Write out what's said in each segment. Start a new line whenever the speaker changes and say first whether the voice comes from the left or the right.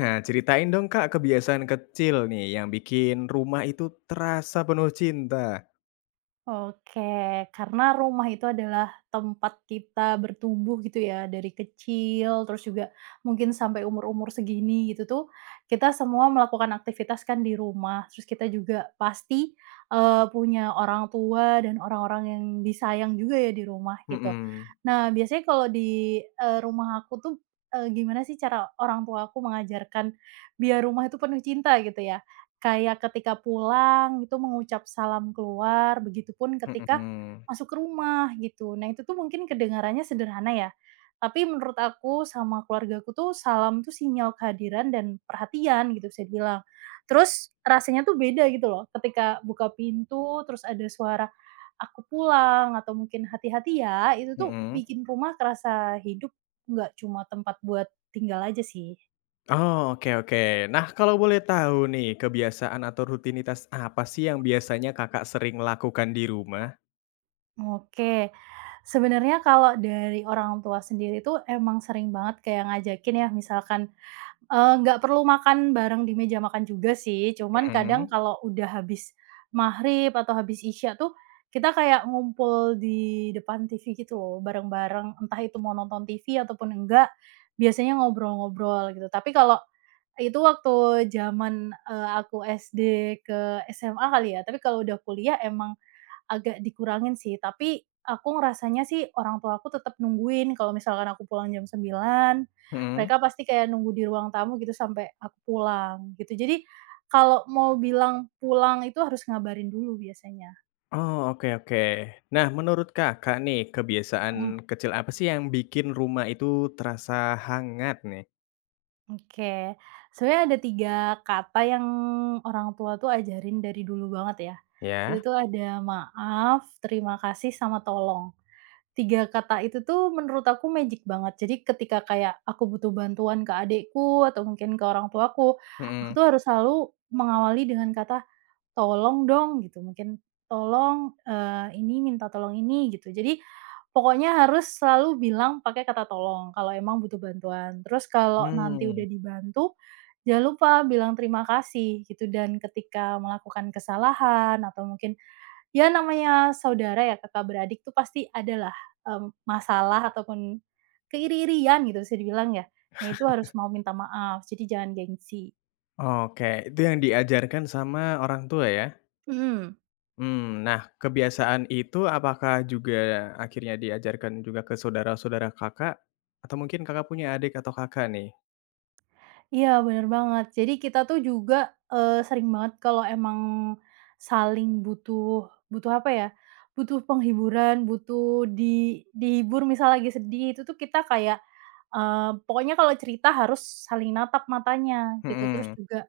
left: Nah, ceritain dong Kak, kebiasaan kecil nih yang bikin rumah itu terasa penuh cinta.
right: Oke, karena rumah itu adalah tempat kita bertumbuh gitu ya, dari kecil, terus juga mungkin sampai umur-umur segini gitu tuh, kita semua melakukan aktivitas kan di rumah, terus kita juga pasti, punya orang tua dan orang-orang yang disayang juga ya di rumah gitu.
left: Mhm,
right: Nah, biasanya kalau di, rumah aku tuh, gimana sih cara orang tua aku mengajarkan biar rumah itu penuh cinta gitu ya? Kayak ketika pulang itu mengucap salam keluar, begitupun ketika
left: mhm,
right: masuk ke rumah gitu. Nah itu tuh mungkin kedengarannya sederhana ya, tapi menurut aku sama keluargaku tuh salam tuh sinyal kehadiran dan perhatian gitu bisa dibilang. Terus rasanya tuh beda gitu loh ketika buka pintu terus ada suara, "Aku pulang," atau mungkin "Hati-hati ya," itu tuh
left: mhm.
right: bikin rumah kerasa hidup, nggak cuma tempat buat tinggal aja sih.
left: Oh, oke oke. Nah, kalau boleh tahu nih, kebiasaan atau rutinitas apa sih yang biasanya Kakak sering lakukan di rumah?
right: Oke. Sebenarnya kalau dari orang tua sendiri tuh emang sering banget kayak ngajakin ya misalkan, nggak perlu makan bareng di meja makan juga sih, cuman kadang
left: Mhm,
right: kalau udah habis maghrib atau habis isya tuh, kita kayak ngumpul di depan TV gitu loh bareng-bareng, entah itu mau nonton TV ataupun enggak, biasanya ngobrol-ngobrol gitu. Tapi kalau itu waktu zaman, aku SD ke SMA kali ya, tapi kalau udah kuliah emang agak dikurangin sih, tapi aku ngerasanya sih orang tua aku tetap nungguin kalau misalkan aku pulang jam 9,
left: mhm.
right: mereka pasti kayak nunggu di ruang tamu gitu sampai aku pulang, gitu. Jadi, kalau mau bilang pulang itu harus ngabarin dulu biasanya.
left: Oh, oke oke. Nah, menurut Kakak nih, kebiasaan
right: Mhm,
left: kecil apa sih yang bikin rumah itu terasa hangat nih?
right: oke. Sebenarnya ada 3 kata yang orang tua tuh ajarin dari dulu banget ya. Itu
left: Ya?
right: tuh ada maaf, terima kasih, sama tolong. Tiga kata itu tuh menurut aku magic banget. Jadi ketika kayak aku butuh bantuan ke adekku atau mungkin ke orang tuaku, aku
left: Mhm,
right: tuh harus selalu mengawali dengan kata, "Tolong dong," gitu, mungkin, "Tolong, ini minta tolong ini," gitu. Jadi pokoknya harus selalu bilang pakai kata tolong kalau emang butuh bantuan. Terus kalau nanti
left: hmm.
right: udah dibantu, jangan lupa bilang terima kasih gitu dan ketika melakukan kesalahan atau mungkin ya namanya saudara ya, kakak beradik tuh pasti adalah, masalah ataupun keiri-irian gitu bisa dibilang ya. Nah itu harus mau minta maaf, jadi jangan gengsi.
left: Oke, itu yang diajarkan sama orang tua ya?
right: Hmm,
left: Mmm, nah kebiasaan itu apakah juga akhirnya diajarkan juga ke saudara-saudara Kakak? Atau mungkin Kakak punya adik atau kakak nih?
right: iya bener banget. Jadi kita tuh juga, sering banget kalau emang saling butuh butuh apa ya, butuh penghiburan, butuh dihibur misal lagi sedih itu tuh kita kayak, pokoknya kalau cerita harus saling natap matanya gitu. Terus
left: Mhm.
right: juga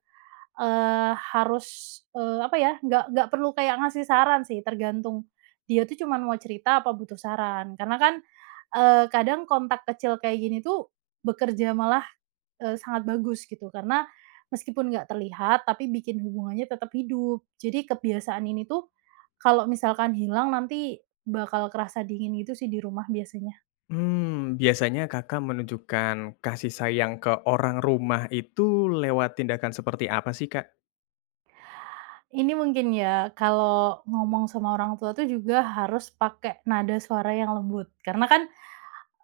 right: Harus, apa ya, nggak perlu kayak ngasih saran sih, tergantung dia tuh cuman mau cerita apa butuh saran. Karena kan, kadang kontak kecil kayak gini tuh bekerja malah, sangat bagus gitu. Karena meskipun nggak terlihat, tapi bikin hubungannya tetap hidup. Jadi kebiasaan ini tuh kalau misalkan hilang nanti bakal kerasa dingin gitu sih di rumah biasanya.
left: Mmm, biasanya Kakak menunjukkan kasih sayang ke orang rumah itu lewat tindakan seperti apa sih, Kak?
right: Ini mungkin ya, kalau ngomong sama orang tua tuh juga harus pakai nada suara yang lembut. Karena kan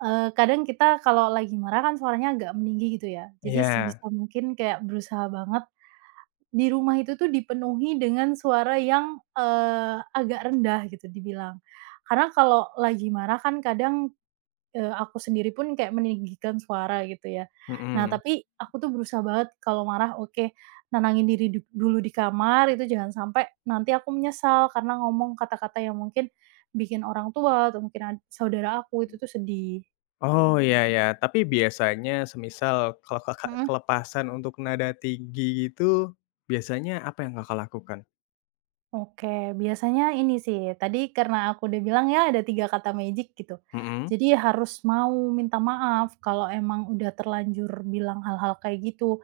right: Kadang kita kalau lagi marah kan suaranya agak meninggi gitu ya. Jadi
left: Iya,
right: sebisa mungkin kayak berusaha banget di rumah itu tuh dipenuhi dengan suara yang, agak rendah gitu dibilang. Karena kalau lagi marah kan kadang, aku sendiri pun kayak meninggikan suara gitu ya. Nah
left: mhm.
right: tapi aku tuh berusaha banget kalau marah oke, nenangin diri dulu di kamar itu jangan sampai nanti aku menyesal karena ngomong kata-kata yang mungkin bikin orang tua atau mungkin saudara aku itu tuh sedih.
left: Oh, iya ya. Tapi biasanya semisal kalau Kakak
right: Mhm.
left: kelepasan untuk nada tinggi gitu, biasanya apa yang Kakak lakukan?
right: Oke, biasanya ini sih, tadi karena aku udah bilang ya ada 3 kata magic gitu.
left: Mhm.
right: Jadi harus mau minta maaf kalau emang udah terlanjur bilang hal-hal kayak gitu.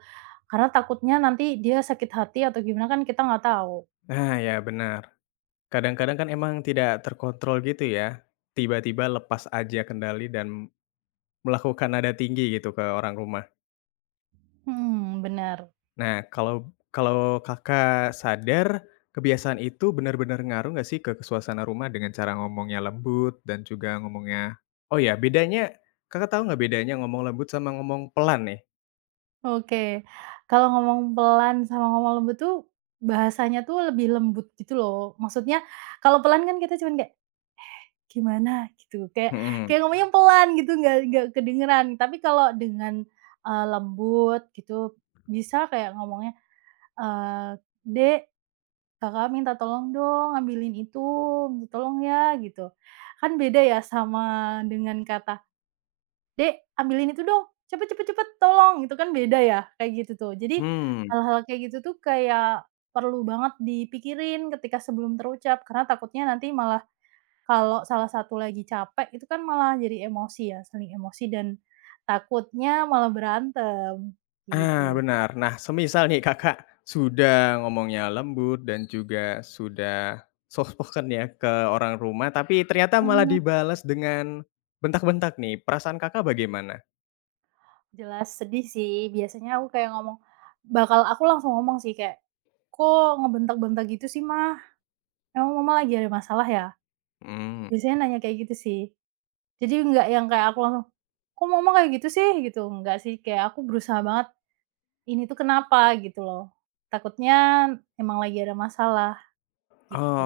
right: Karena takutnya nanti dia sakit hati atau gimana kan kita nggak tahu.
left: Nah, ya benar. Kadang-kadang kan emang tidak terkontrol gitu ya, tiba-tiba lepas aja kendali dan melakukan nada tinggi gitu ke orang rumah.
right: Hmm, benar.
left: Nah, kalau kalau Kakak sadar, kebiasaan itu benar-benar ngaruh nggak sih ke suasana rumah dengan cara ngomongnya lembut dan juga ngomongnya, oh ya, bedanya Kakak tahu nggak bedanya ngomong lembut sama ngomong pelan nih?
right: Oke. Kalau ngomong pelan sama ngomong lembut tuh bahasanya tuh lebih lembut gitu loh. Maksudnya kalau pelan kan kita cuman kayak gimana gitu, kayak
left: Hmm.
right: kayak ngomongnya pelan gitu, nggak kedengeran. Tapi kalau dengan, lembut gitu, bisa kayak ngomongnya, eee, "Dek, Kakak minta tolong dong ambilin itu, tolong ya," gitu. Kan beda ya sama dengan kata, "Dek, ambilin itu dong, cepet cepet cepet, tolong," itu kan beda ya, kayak gitu tuh. Jadi
left: Mmm.
right: hal-hal kayak gitu tuh kayak perlu banget dipikirin ketika sebelum terucap, karena takutnya nanti malah kalau salah satu lagi capek itu kan malah jadi emosi ya, saling emosi dan takutnya malah berantem,
left: Ah,
right: gitu.
left: benar. Nah, semisal nih Kakak sudah ngomongnya lembut dan juga sudah soft spoken ya ke orang rumah, tapi ternyata malah
right: Mhm,
left: dibalas dengan bentak-bentak nih, perasaan Kakak bagaimana?
right: jelas sedih sih, biasanya aku kayak ngomong bakal aku langsung ngomong sih kayak, "Kok ngebentak-bentak gitu sih, Mah? Emang Mama lagi ada masalah ya?"
left: Mmm,
right: Biasanya nanya kayak gitu sih. Jadi nggak yang kayak aku langsung, "Kok Mama kayak gitu sih?" Gitu, nggak sih, kayak aku berusaha banget, "Ini tuh kenapa?" Gitu loh. Takutnya emang lagi ada masalah,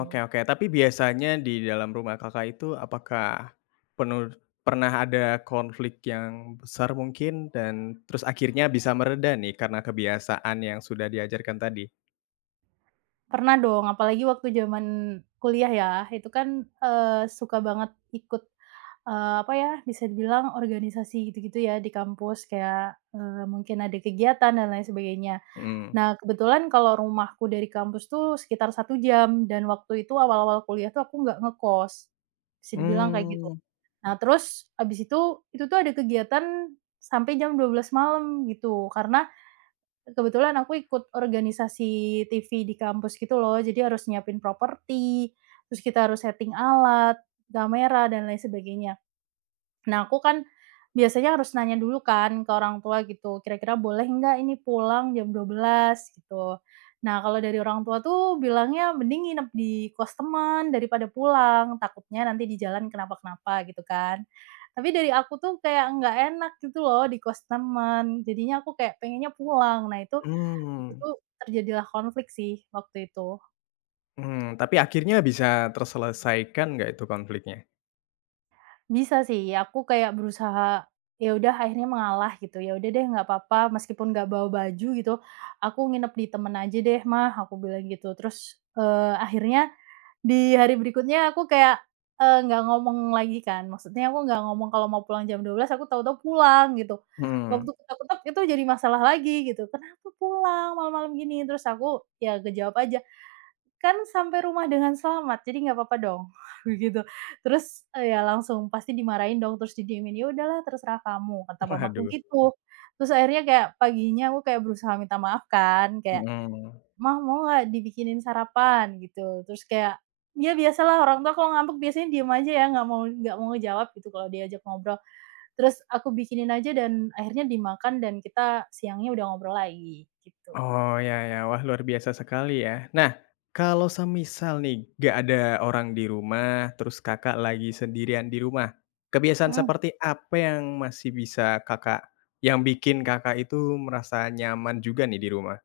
left: oke oke. Tapi biasanya di dalam rumah Kakak itu apakah penuh pernah ada konflik yang besar mungkin dan terus akhirnya bisa mereda nih karena kebiasaan yang sudah diajarkan tadi?
right: Pernah dong, apalagi waktu zaman kuliah ya, itu kan, suka banget ikut, apa ya, bisa dibilang organisasi gitu-gitu ya di kampus, kayak, mungkin ada kegiatan dan lain sebagainya.
left: Hmm.
right: Nah, kebetulan kalau rumahku dari kampus tuh sekitar 1 jam dan waktu itu awal-awal kuliah tuh aku nggak ngekos, bisa dibilang kayak gitu.
left: Mmm,
right: Nah, terus habis itu tuh ada kegiatan sampai jam 12 malam gitu, karena kebetulan aku ikut organisasi TV di kampus gitu loh, jadi harus nyiapin properti, terus kita harus setting alat, kamera, dan lain sebagainya. Nah, aku kan biasanya harus nanya dulu kan ke orang tua gitu, kira-kira boleh nggak ini pulang jam 12 gitu. Nah, kalau dari orang tua tuh bilangnya mending nginep di kos teman daripada pulang, takutnya nanti di jalan kenapa-kenapa gitu kan. Tapi dari aku tuh kayak nggak enak gitu loh di kos teman, jadinya aku kayak pengennya pulang. Nah, itu di
left: mmm.
right: situ terjadilah konflik sih waktu itu.
left: Mmm, tapi akhirnya bisa terselesaikan nggak itu konfliknya?
right: Bisa sih aku kayak berusaha, ya udah akhirnya mengalah gitu, "Ya udah deh nggak apa-apa meskipun nggak bawa baju gitu, aku nginep di temen aja deh Mah," aku bilang gitu. Terus, akhirnya di hari berikutnya aku kayak, nggak ngomong lagi kan, maksudnya aku nggak ngomong kalau mau pulang jam 12 aku tahu-tahu pulang gitu. Waktu
left: Mhm,
right: kutek-kutek itu jadi masalah lagi gitu, "Kenapa pulang malam-malam gini?" Terus aku ya kejawab aja, kan sampai rumah dengan selamat, jadi nggak apa-apa dong, begitu. Terus, ya langsung pasti dimarahin dong, terus didiemin, "Ya udahlah terserah kamu," kata mamaku
left: waduh,
right: gitu. Terus akhirnya kayak paginya aku kayak berusaha minta maaf kan, kayak,
left: mhm.
right: "Mah, mau nggak dibikinin sarapan?" gitu. Terus kayak ya biasalah orang tua kalau ngambek biasanya diem aja ya, nggak mau ngejawab gitu kalau diajak ngobrol. Terus aku bikinin aja dan akhirnya dimakan dan kita siangnya udah ngobrol lagi, gitu.
left: Oh, ya ya, wah luar biasa sekali ya. Nah, kalau semisal nih nggak ada orang di rumah, terus Kakak lagi sendirian di rumah, kebiasaan seperti apa yang masih bisa Kakak, yang bikin Kakak itu merasa nyaman juga nih di rumah?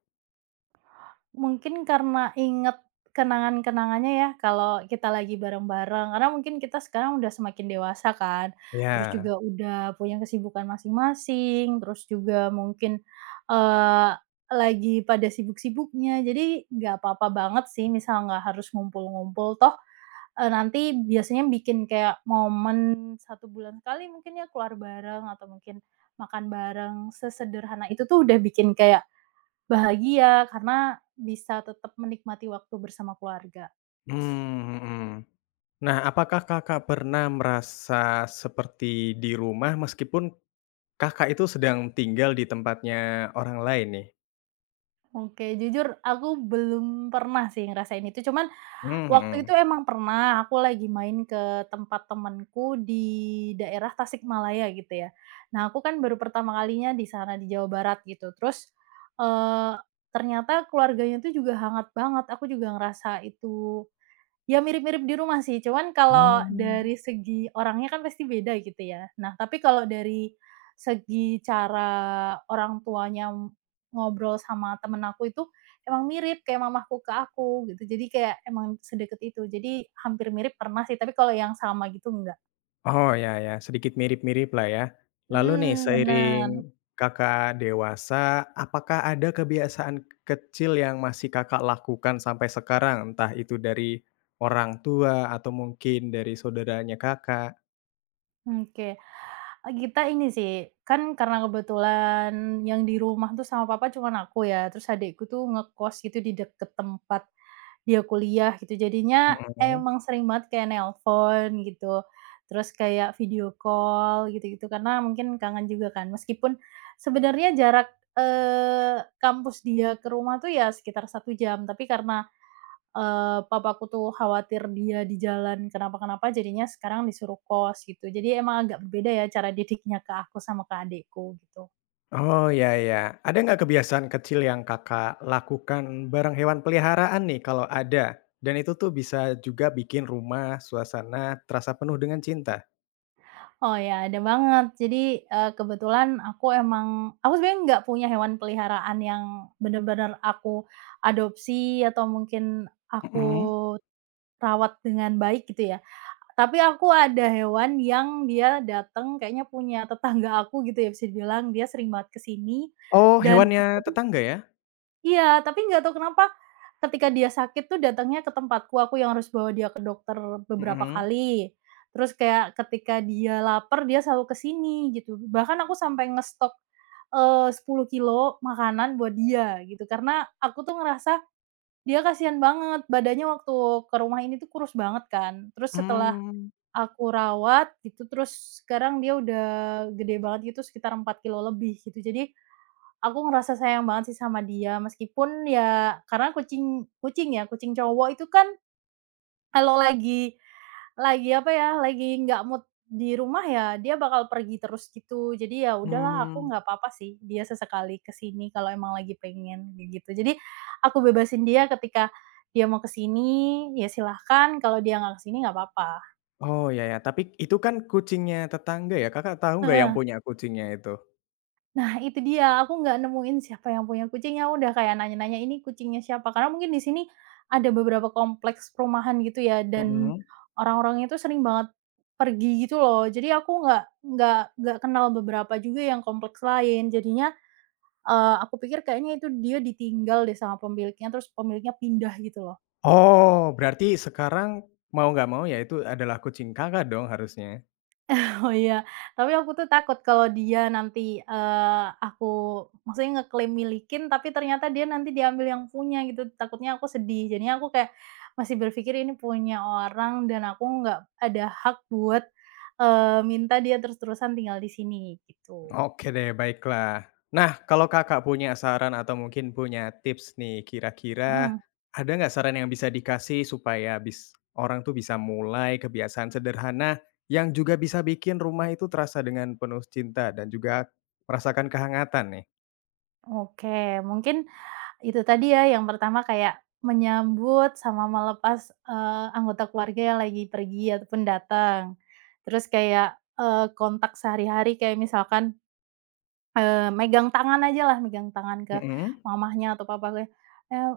right: Mungkin karena inget kenangan-kenangannya ya, kalau kita lagi bareng-bareng, karena mungkin kita sekarang udah semakin dewasa kan, terus
left: Ya,
right: juga udah punya kesibukan masing-masing, terus juga mungkin, eee, lagi pada sibuk-sibuknya, jadi nggak apa-apa banget sih misal nggak harus ngumpul-ngumpul, toh, nanti biasanya bikin kayak momen 1 bulan sekali mungkin ya keluar bareng atau mungkin makan bareng, sesederhana itu tuh udah bikin kayak bahagia, karena bisa tetap menikmati waktu bersama keluarga.
left: mmm, mhm. Nah, apakah Kakak pernah merasa seperti di rumah meskipun Kakak itu sedang tinggal di tempatnya orang lain nih?
right: Oke, jujur aku belum pernah sih ngerasain itu, cuman waktu
left: Mhm.
right: itu emang pernah aku lagi main ke tempat temanku di daerah Tasikmalaya gitu ya. Nah, aku kan baru pertama kalinya di sana, di Jawa Barat gitu. Terus, eee, ternyata keluarganya tuh juga hangat banget, aku juga ngerasa itu ya mirip-mirip di rumah sih, cuman kalau
left: Mmm.
right: dari segi orangnya kan pasti beda gitu ya. Nah, tapi kalau dari segi cara orang tuanya ngobrol sama temen aku itu, emang mirip kayak mamaku ke aku gitu. Jadi kayak emang sedekat itu. Jadi hampir mirip pernah sih, tapi kalau yang sama gitu enggak.
left: Oh, ya ya, sedikit mirip-mirip lah ya. Lalu nih
right: Mmm.
left: seiring
right: Bener,
left: Kakak dewasa, apakah ada kebiasaan kecil yang masih Kakak lakukan sampai sekarang? Entah itu dari orang tua atau mungkin dari saudaranya Kakak?
right: oke. Kita ini sih, kan karena kebetulan yang di rumah tuh sama papa cuman aku ya, terus adikku tuh ngekos gitu di deket tempat dia kuliah gitu, jadinya
left: Mhm.
right: emang sering banget kayak nelpon gitu, terus kayak video call gitu-gitu, karena mungkin kangen juga kan. Meskipun sebenarnya jarak, kampus dia ke rumah tuh ya sekitar 1 jam, tapi karena papaku tuh khawatir dia di jalan kenapa-kenapa jadinya sekarang disuruh kos gitu. Jadi emang agak berbeda ya cara didiknya ke aku sama ke adikku gitu.
left: Oh, ya ya. Ada nggak kebiasaan kecil yang Kakak lakukan bareng hewan peliharaan nih kalau ada? Dan itu tuh bisa juga bikin rumah, suasana terasa penuh dengan cinta?
right: Oh ya ada banget. Jadi, kebetulan aku sebenarnya nggak punya hewan peliharaan yang benar-benar aku adopsi atau mungkin aku
left: Mhm.
right: rawat dengan baik gitu ya. Tapi aku ada hewan yang dia datang kayaknya punya tetangga aku gitu ya bisa dibilang, dia sering banget ke sini
left: Oh,
right: dan
left: hewannya
right: aku tuh.
left: tetangga ya?
right: Iya, tapi nggak tahu kenapa ketika dia sakit tuh datangnya ke tempatku, aku yang harus bawa dia ke dokter beberapa
left: Mhm.
right: kali. Terus kayak ketika dia lapar, dia selalu ke sini gitu. Bahkan aku sampai ngestok, 10 kilo makanan buat dia gitu, karena aku tuh ngerasa dia kasihan banget, badannya waktu ke rumah ini tuh kurus banget kan. Terus setelah
left: Mmm,
right: aku rawat gitu, terus sekarang dia udah gede banget gitu sekitar 4 kilo lebih gitu. Jadi aku ngerasa sayang banget sih sama dia, meskipun ya karena kucing kucing ya, kucing cowok itu kan kalau lagi apa ya, lagi nggak mood di rumah ya, dia bakal pergi terus gitu. Jadi ya udahlah aku
left: mmm.
right: nggak apa-apa sih dia sesekali ke sini kalau emang lagi pengen, kayak gitu. Jadi aku bebasin dia ketika dia mau ke sini, ya silahkan, kalau dia nggak ke sini nggak apa-apa.
left: Oh, ya ya. Tapi itu kan kucingnya tetangga ya? Kakak tahu nggak yang punya kucingnya itu?
right: Nah itu dia, aku nggak nemuin siapa yang punya kucing, ya udah kayak nanya-nanya, "Ini kucingnya siapa?" Karena mungkin di sini ada beberapa kompleks perumahan gitu ya, dan
left: Mhm.
right: orang-orangnya itu sering banget pergi gitu loh. Jadi aku nggak kenal beberapa juga yang kompleks lain. Jadinya, aku pikir kayaknya itu dia ditinggal deh sama pemiliknya, terus pemiliknya pindah gitu loh.
left: Oh, berarti sekarang mau nggak mau ya itu adalah kucing Kakak dong harusnya?
right: Oh iya, tapi aku tuh takut kalau dia nanti, aku maksudnya ngeklaim milikin, tapi ternyata dia nanti diambil yang punya gitu, takutnya aku sedih. Jadinya aku kayak masih berpikir ini punya orang dan aku nggak ada hak buat, eee, minta dia terus-terusan tinggal di sini gitu.
left: Oke deh, baiklah. Nah, kalau Kakak punya saran atau mungkin punya tips nih, kira-kira
right: Mhm.
left: ada nggak saran yang bisa dikasih supaya bis orang tuh bisa mulai kebiasaan sederhana yang juga bisa bikin rumah itu terasa dengan penuh cinta dan juga merasakan kehangatan nih?
right: Oke, mungkin itu tadi ya, yang pertama kayak menyambut sama melepas, anggota keluarga yang lagi pergi ataupun datang. Terus kayak, kontak sehari-hari kayak misalkan megang tangan ajalah, megang tangan ke
left: Mhm.
right: mamahnya atau papahnya, eee,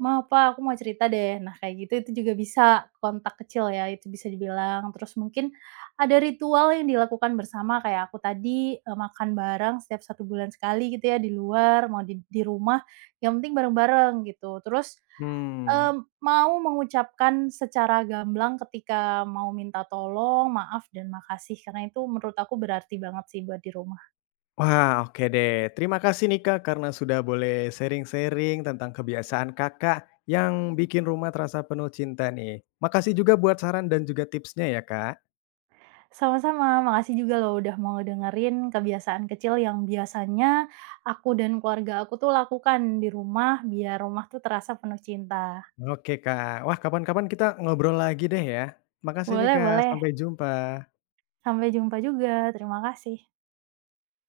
right: "Ma, pa, aku mau cerita deh." Nah, kayak gitu itu juga bisa kontak kecil ya, itu bisa dibilang. Terus mungkin ada ritual yang dilakukan bersama kayak aku tadi, makan bareng setiap 1 bulan sekali gitu ya di luar, mau di rumah, yang penting bareng-bareng gitu. Terus,
left: Hmm.
right: mau mengucapkan secara gamblang ketika mau minta tolong, maaf, dan makasih, karena itu menurut aku berarti banget sih buat di rumah.
left: Wah, oke deh. Terima kasih nih Kak, karena sudah boleh sharing-sharing tentang kebiasaan Kakak yang bikin rumah terasa penuh cinta nih. Makasih juga buat saran dan juga tipsnya ya, Kak.
right: Sama-sama, makasih juga loh udah mau ngedengerin kebiasaan kecil yang biasanya aku dan keluarga aku tuh lakukan di rumah biar rumah tuh terasa penuh cinta.
left: Oke, Kak. Wah, kapan-kapan kita ngobrol lagi deh ya. Makasih nih,
right: Boleh
left: Kak.
right: boleh,
left: Sampai jumpa.
right: sampai jumpa juga, terima kasih.